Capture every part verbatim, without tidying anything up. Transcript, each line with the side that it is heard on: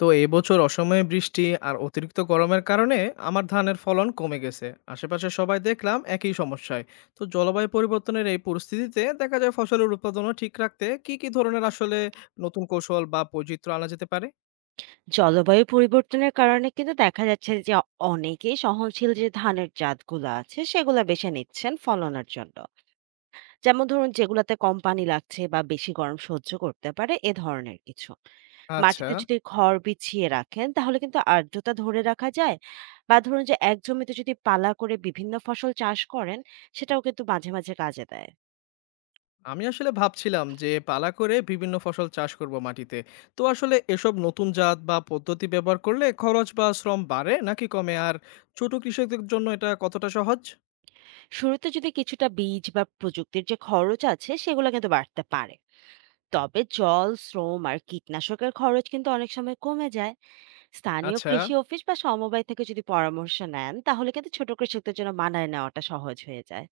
left: তো এবছর অসময়ে বৃষ্টি আর অতিরিক্ত গরমের কারণে আমার ধানের ফলন কমে গেছে। আশেপাশে সবাই দেখলাম একই সমস্যায়। তো জলবায়ু পরিবর্তনের এই পরিস্থিতিতে দেখা যায় ফসলের উৎপাদনও ঠিক রাখতে কি কি ধরনের আসলে নতুন কৌশল বা বৈচিত্র্য আনা যেতে পারে?
right: জলবায়ু পরিবর্তনের কারণে কিন্তু দেখা যাচ্ছে যে অনেকেই সহনশীল যে ধানের জাতগুলো আছে সেগুলো বেছে নিচ্ছেন ফলনের জন্য। যেমন ধরুন, যেগুলাতে কম পানি লাগছে বা বেশি গরম সহ্য করতে পারে এ ধরনের কিছু।
left: আচ্ছা,
right: মাটিতে যদি খড় বিছিয়ে রাখেন তাহলে কিন্তু আর্দ্রতা ধরে রাখা যায়। বা ধরুন যে, এক জমিতে যদি পালা করে বিভিন্ন ফসল চাষ করেন, সেটাও কিন্তু মাঝে মাঝে কাজে দেয়।
left: আমি আসলে ভাবছিলাম যে পালা করে বিভিন্ন ফসল চাষ করব মাটিতে। তো আসলে এসব নতুন জাত বা পদ্ধতি ব্যবহার করলে খরচ বা শ্রম বাড়ে নাকি কমে, আর ছোট কৃষকদের জন্য এটা কতটা সহজ?
right: শুরুতে যদি কিছুটা বীজ বা প্রযুক্তির যে খরচ আছে সেগুলো কিন্তু বাড়তে পারে। তবে জল, শ্রম আর কীটনাশকের খরচ কিন্তু অনেক সময় কমে যায়। স্থানীয়
left: আচ্ছা,
right: কৃষি অফিস বা সমবায় থেকে যদি পরামর্শ নেন, তাহলে কিন্তু ছোট কৃষকদের জন্য মানায় নেওয়াটা সহজ হয়ে যায়।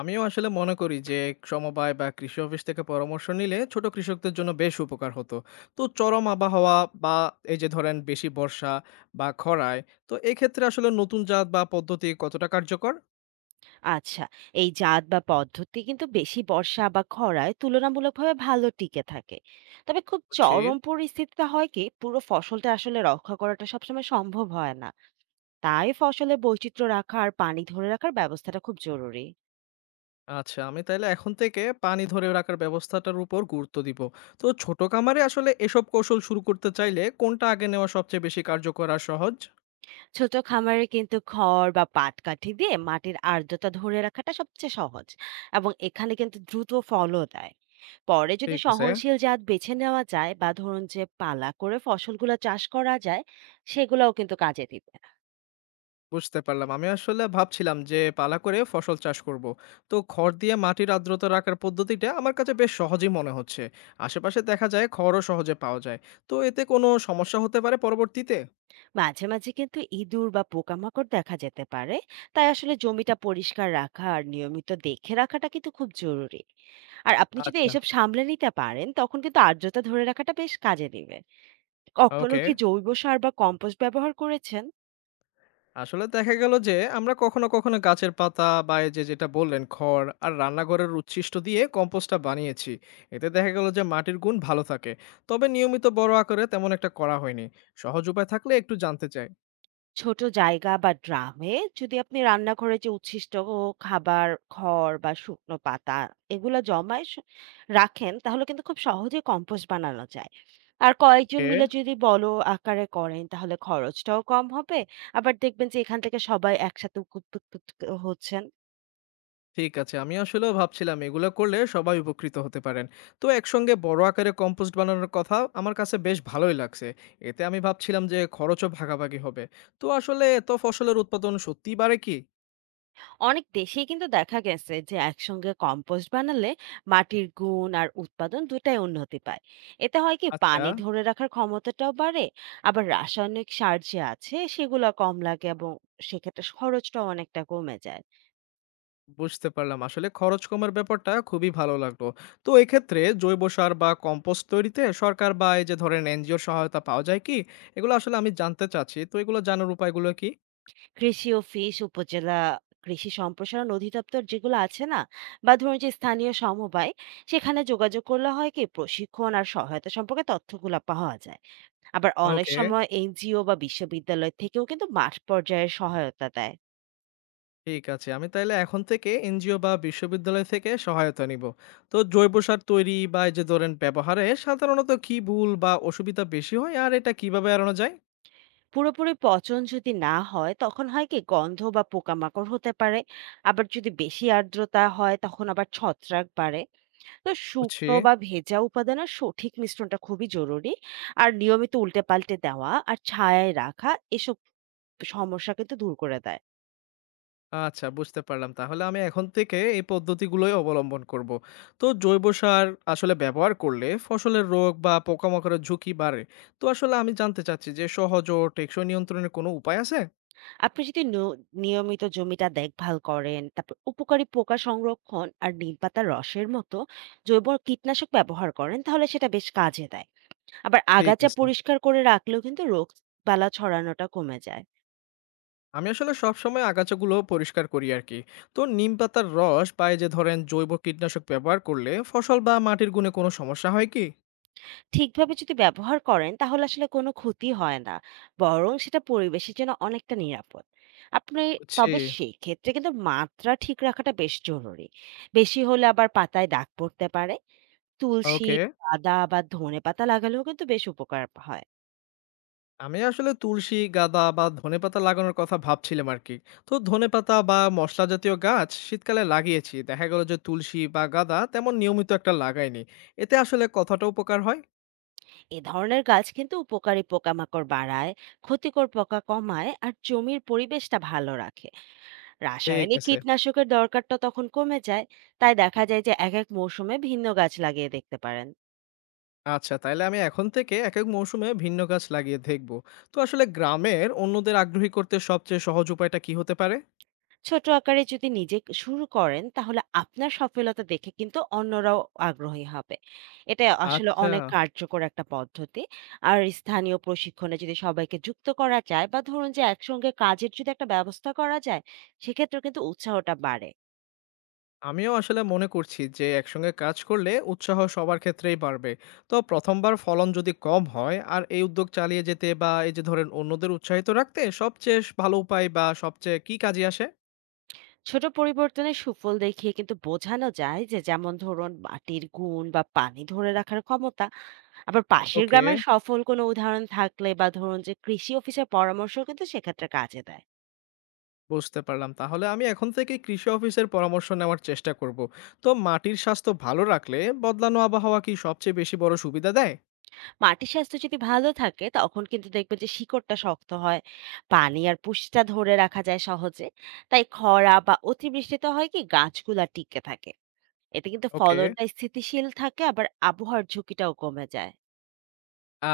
left: আমিও আসলে মনে করি যে সমবায় বা কৃষি অফিস থেকে পরামর্শ নিলে ছোট কৃষকদের জন্য বেশ উপকার হতো। তো চরম আবহাওয়া বা এই যে ধরেন বেশি বর্ষা বা খরায়, তো এক্ষেত্রে আসলে নতুন জাত বা পদ্ধতি কতটা কার্যকর?
right: আচ্ছা, এই জাত বা পদ্ধতি কিন্তু বেশি বর্ষা বা খরায় তুলনামূলকভাবে ভালো টিকে থাকে। তবে খুব
left: বুঝছি।
right: চরম পরিস্থিতিতে হয় কি, পুরো ফসলটা আসলে রক্ষা করাটা সবসময় সম্ভব হয় না। তাই ফসলে বৈচিত্র্য রাখা আর পানি ধরে রাখার ব্যবস্থাটা খুব জরুরি।
left: আচ্ছা, আমি তাহলে এখন থেকে পানি ধরে রাখার ব্যবস্থাটার উপর গুরুত্ব দিব। তো ছোট খামারে আসলে এসব কৌশল শুরু করতে চাইলে কোনটা আগে নেওয়া সবচেয়ে বেশি কার্যকর আর সহজ?
right: ছোট খামারে কিন্তু খড় বা পাটকাঠি দিয়ে মাটির আর্দ্রতা ধরে রাখাটা সবচেয়ে সহজ, এবং এখানে কিন্তু দ্রুত ফলও দেয়। পরে যদি
left: ঠিক আছে।
right: সহনশীল জাত বেছে নেওয়া যায় বা ধরুন যে পালা করে ফসলগুলো চাষ করা যায়, সেগুলোও কিন্তু কাজে দিবে।
left: বুঝতে পারলাম। আমি আসলে ভাবছিলাম যে পালা করে ফসল চাষ করব। তো খড় দিয়ে মাটির আর্দ্রতা রাখার পদ্ধতিটা আমার কাছে বেশ সহজই মনে হচ্ছে। আশেপাশে দেখা যায় খড়ও সহজে পাওয়া যায়। তো এতে কোনো সমস্যা হতে পারে পরবর্তীতে?
right: মাঝে মাঝে কিন্তু ইঁদুর বা পোকামাকড় দেখা যেতে পারে। তাই আসলে জমিটা পরিষ্কার রাখা আর নিয়মিত দেখে রাখাটা কিন্তু খুব জরুরি। আর আপনি যদি
left: আচ্ছা,
right: এসব সামলে নিতে পারেন তখন কিন্তু আর্দ্রতা ধরে রাখাটা বেশ কাজে দিবে। কখনো
left: ওকে।
right: কি জৈব সার বা কম্পোস্ট ব্যবহার করেছেন?
left: আসলে দেখা গেল যে আমরা কখনো কখনো গাছের পাতা বা এই যে যেটা বললেন খড় আর রান্নাঘরের উচ্ছিষ্ট দিয়ে কম্পোস্টটা বানিয়েছি। এতে দেখা গেল যে মাটির গুণ ভালো থাকে। তবে নিয়মিত বড় আকারে তেমন একটা করা হয়নি। সহজ উপায় থাকলে একটু জানতে চাই।
right: ছোট জায়গা বা ড্রামে যদি আপনি রান্নাঘরে যে উচ্ছিষ্ট খাবার, খড় বা শুকনো পাতা এগুলা জমায় স রাখেন তাহলে কিন্তু খুব সহজে কম্পোস্ট বানানো যায়। আর কয়েকজন
left: ওকে।
right: মিলে যদি বড় আকারে করেন তাহলে খরচটাও কম হবে। আবার দেখবেন যে এখান থেকে সবাই একসাথে উপকৃত হচ্ছেন।
left: ঠিক আছে। আমি আসলেও ভাবছিলাম এগুলো করলে সবাই উপকৃত হতে পারেন। তো একসঙ্গে বড় আকারে কম্পোস্ট বানানোর কথা আমার কাছে বেশ ভালোই লাগছে। এতে আমি ভাবছিলাম যে খরচও ভাগাভাগি হবে। তো আসলে এত ফসলের উৎপাদন সত্যিই বাড়ে কি?
right: অনেক দেশেই কিন্তু দেখা গেছে যে একসঙ্গে কম্পোস্ট বানালে মাটির গুণ আর উৎপাদন দুটাই উন্নতি পায়। এতে হয় কি,
left: আচ্ছা,
right: পানি ধরে রাখার ক্ষমতাটাও বাড়ে। আবার রাসায়নিক সার যে আছে সেগুলো কম লাগে, এবং সেক্ষেত্রে খরচটাও অনেকটা কমে যায়।
left: বুঝতে পারলাম। আসলে খরচ কমের ব্যাপারটা খুবই ভালো লাগলো। তো এক্ষেত্রে জৈব সার বা কম্পোস্ট তৈরিতে সরকার বা এই যে ধরেন এনজিওর সহায়তা পাওয়া যায় কি? এগুলো আসলে আমি জানতে চাচ্ছি। তো এগুলো জানার উপায়গুলো কি?
right: কৃষি ও ফিশ উপজেলা কৃষি সম্প্রসারণ অধিদপ্তর যেগুলো আছে না, বা ধরুন যে স্থানীয় সমবায়, সেখানে যোগাযোগ করলে হয় কি, প্রশিক্ষণ আর সহায়তা সম্পর্কে তথ্যগুলো পাওয়া যায়। আবার অনেক
left: ওকে।
right: সময় এনজিও বা বিশ্ববিদ্যালয় থেকেও কিন্তু মাঠ পর্যায়ে সহায়তা দেয়।
left: ঠিক আছে। আমি তাইলে এখন থেকে এনজিও বা বিশ্ববিদ্যালয় থেকে সহায়তা নিব। তো জৈব সার তৈরি বা এই যে ধরেন ব্যবহারে সাধারণত কি ভুল বা অসুবিধা বেশি হয় আর এটা কিভাবে এড়ানো যায়?
right: পুরোপুরি পচন যদি না হয় তখন হয় কি, গন্ধ বা পোকামাকড় হতে পারে। আবার যদি বেশি আর্দ্রতা হয় তখন আবার ছত্রাক বাড়ে। তো
left: বুঝছি।
right: শুকনো বা ভেজা উপাদানের সঠিক মিশ্রণটা খুবই জরুরি। আর নিয়মিত উল্টে পাল্টে দেওয়া আর ছায়ায় রাখা, এসব সমস্যা কিন্তু দূর করে দেয়।
left: আচ্ছা, বুঝতে পারলাম। তাহলে আমি এখন থেকে এই পদ্ধতিগুলোই অবলম্বন করব। তো জৈব সার আসলে ব্যবহার করলে ফসলের রোগ বা পোকামাকড়ের ঝুঁকি বাড়ে। তো আসলে আমি জানতে চাচ্ছি যে সহজ ও টেকসই নিয়ন্ত্রণের কোনো উপায় আছে?
right: আপনি যদি ন- নিয়মিত জমিটা দেখভাল করেন, তারপর উপকারী পোকা সংরক্ষণ আর নিম পাতার রসের মতো জৈব কীটনাশক ব্যবহার করেন তাহলে সেটা বেশ কাজে দেয়। আবার
left: ঠিক
right: আগাছা
left: আছে।
right: পরিষ্কার করে রাখলেও কিন্তু রোগ বালা ছড়ানোটা কমে যায়।
left: আমি আসলে সবসময় আগাছাগুলো পরিষ্কার করি আর কি। তো নিম পাতার রস বা এই যে ধরেন জৈব কীটনাশক ব্যবহার করলে ফসল বা মাটির গুণে কোনো সমস্যা হয় কি?
right: ঠিকভাবে যদি ব্যবহার করেন তাহলে আসলে কোনো ক্ষতি হয় না, বরং সেটা পরিবেশের জন্য অনেকটা নিরাপদ। আপনি,
left: বুঝছি।
right: তবে সেই ক্ষেত্রে কিন্তু মাত্রা ঠিক রাখাটা বেশ জরুরি। বেশি হলে আবার পাতায় দাগ পড়তে পারে। তুলসী,
left: ওকে।
right: আদা বা ধনেপাতা লাগালেও কিন্তু বেশ উপকার হয়।
left: আমি আসলে তুলসী গাঁদা বা ধনেপাতা লাগানোর কথা ভাবছিলাম আর কি। তো ধনেপাতা বা মশলা জাতীয় গাছ শীতকালে লাগিয়েছি, দেখা গেল যে তুলসী বা গাঁদা তেমন নিয়মিত একটা লাগাইনি। এতে আসলে কতটা উপকার হয়?
right: এ ধরনের গাছ কিন্তু উপকারী পোকামাকড় বাড়ায়, ক্ষতিকর পোকা কমায় আর জমির পরিবেশটা ভালো রাখে।
left: ঠিক
right: রাসায়নিক
left: আছে।
right: কীটনাশকের দরকারটা তখন কমে যায়। তাই দেখা যায় যে, এক এক মৌসুমে ভিন্ন গাছ লাগিয়ে দেখতে পারেন।
left: আচ্ছা, তাইলে আমি এখন থেকে একেক মৌসুমে ভিন্ন গাছ লাগিয়ে দেখব। তো আসলে গ্রামের অন্যদের আগ্রহী করতে সবচেয়ে সহজ উপায়টা কি হতে পারে?
right: ছোট আকারে যদি নিজে শুরু করেন তাহলে আপনার সফলতা দেখে কিন্তু অন্যরাও আগ্রহী হবে। এটা আসলে
left: আচ্ছা,
right: অনেক কার্যকর একটা পদ্ধতি। আর স্থানীয় প্রশিক্ষণে যদি সবাইকে যুক্ত করা যায় বা ধরুন যে একসঙ্গে কাজের যদি একটা ব্যবস্থা করা যায়, সেক্ষেত্রেও কিন্তু উৎসাহটা বাড়ে।
left: আমিও আসলে মনে করছি যে একসঙ্গে কাজ করলে উৎসাহ সবার ক্ষেত্রেই বাড়বে। তো প্রথম বার ফলন যদি কম হয় আর এই উদ্যোগ চালিয়ে যেতে বা এই যে ধরেন অন্যদের উৎসাহিত রাখতে সবচেয়ে স ভালো উপায় বা সবচেয়ে কি কাজে আসে?
right: ছোট পরিবর্তনের সুফল দেখিয়ে কিন্তু বোঝানো যায় যে, যেমন ধরুন মাটির গুণ বা পানি ধরে রাখার ক্ষমতা। আবার পাশের
left: ওকে।
right: গ্রামের সফল কোনো উদাহরণ থাকলে বা ধরুন যে কৃষি অফিসের পরামর্শও কিন্তু সেক্ষেত্রে কাজে দেয়।
left: বুঝতে পারলাম। তাহলে আমি এখন থেকেই কৃষি অফিসের পরামর্শ নেওয়ার চেষ্টা করব। তো মাটির স্বাস্থ্য ভালো রাখলে বদলানো আবহাওয়া কি সবচেয়ে বেশি বড় সুবিধা দেয়?
right: মাটির স্বাস্থ্য যদি ভালো থাকে তখন কিন্তু দেখবেন যে শিকড়টা শক্ত হয়, পানি আর পুষ্টিটা ধরে রাখা যায় সহজে। তাই খরা বা অতিবৃষ্টিতে হয় কি, গাছগুলা টিকে থাকে। এতে কিন্তু
left: ওকে।
right: ফলনটা স্থিতিশীল থাকে, আবার আবহাওয়ার ঝুঁকিটাও কমে যায়।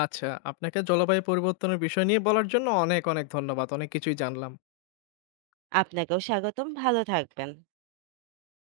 left: আচ্ছা, আপনাকে জলবায়ু পরিবর্তনের বিষয় নিয়ে বলার জন্য অনেক, অনেক ধন্যবাদ। অনেক কিছুই জানলাম।
right: আপনাকেও স্বাগতম, ভালো থাকবেন।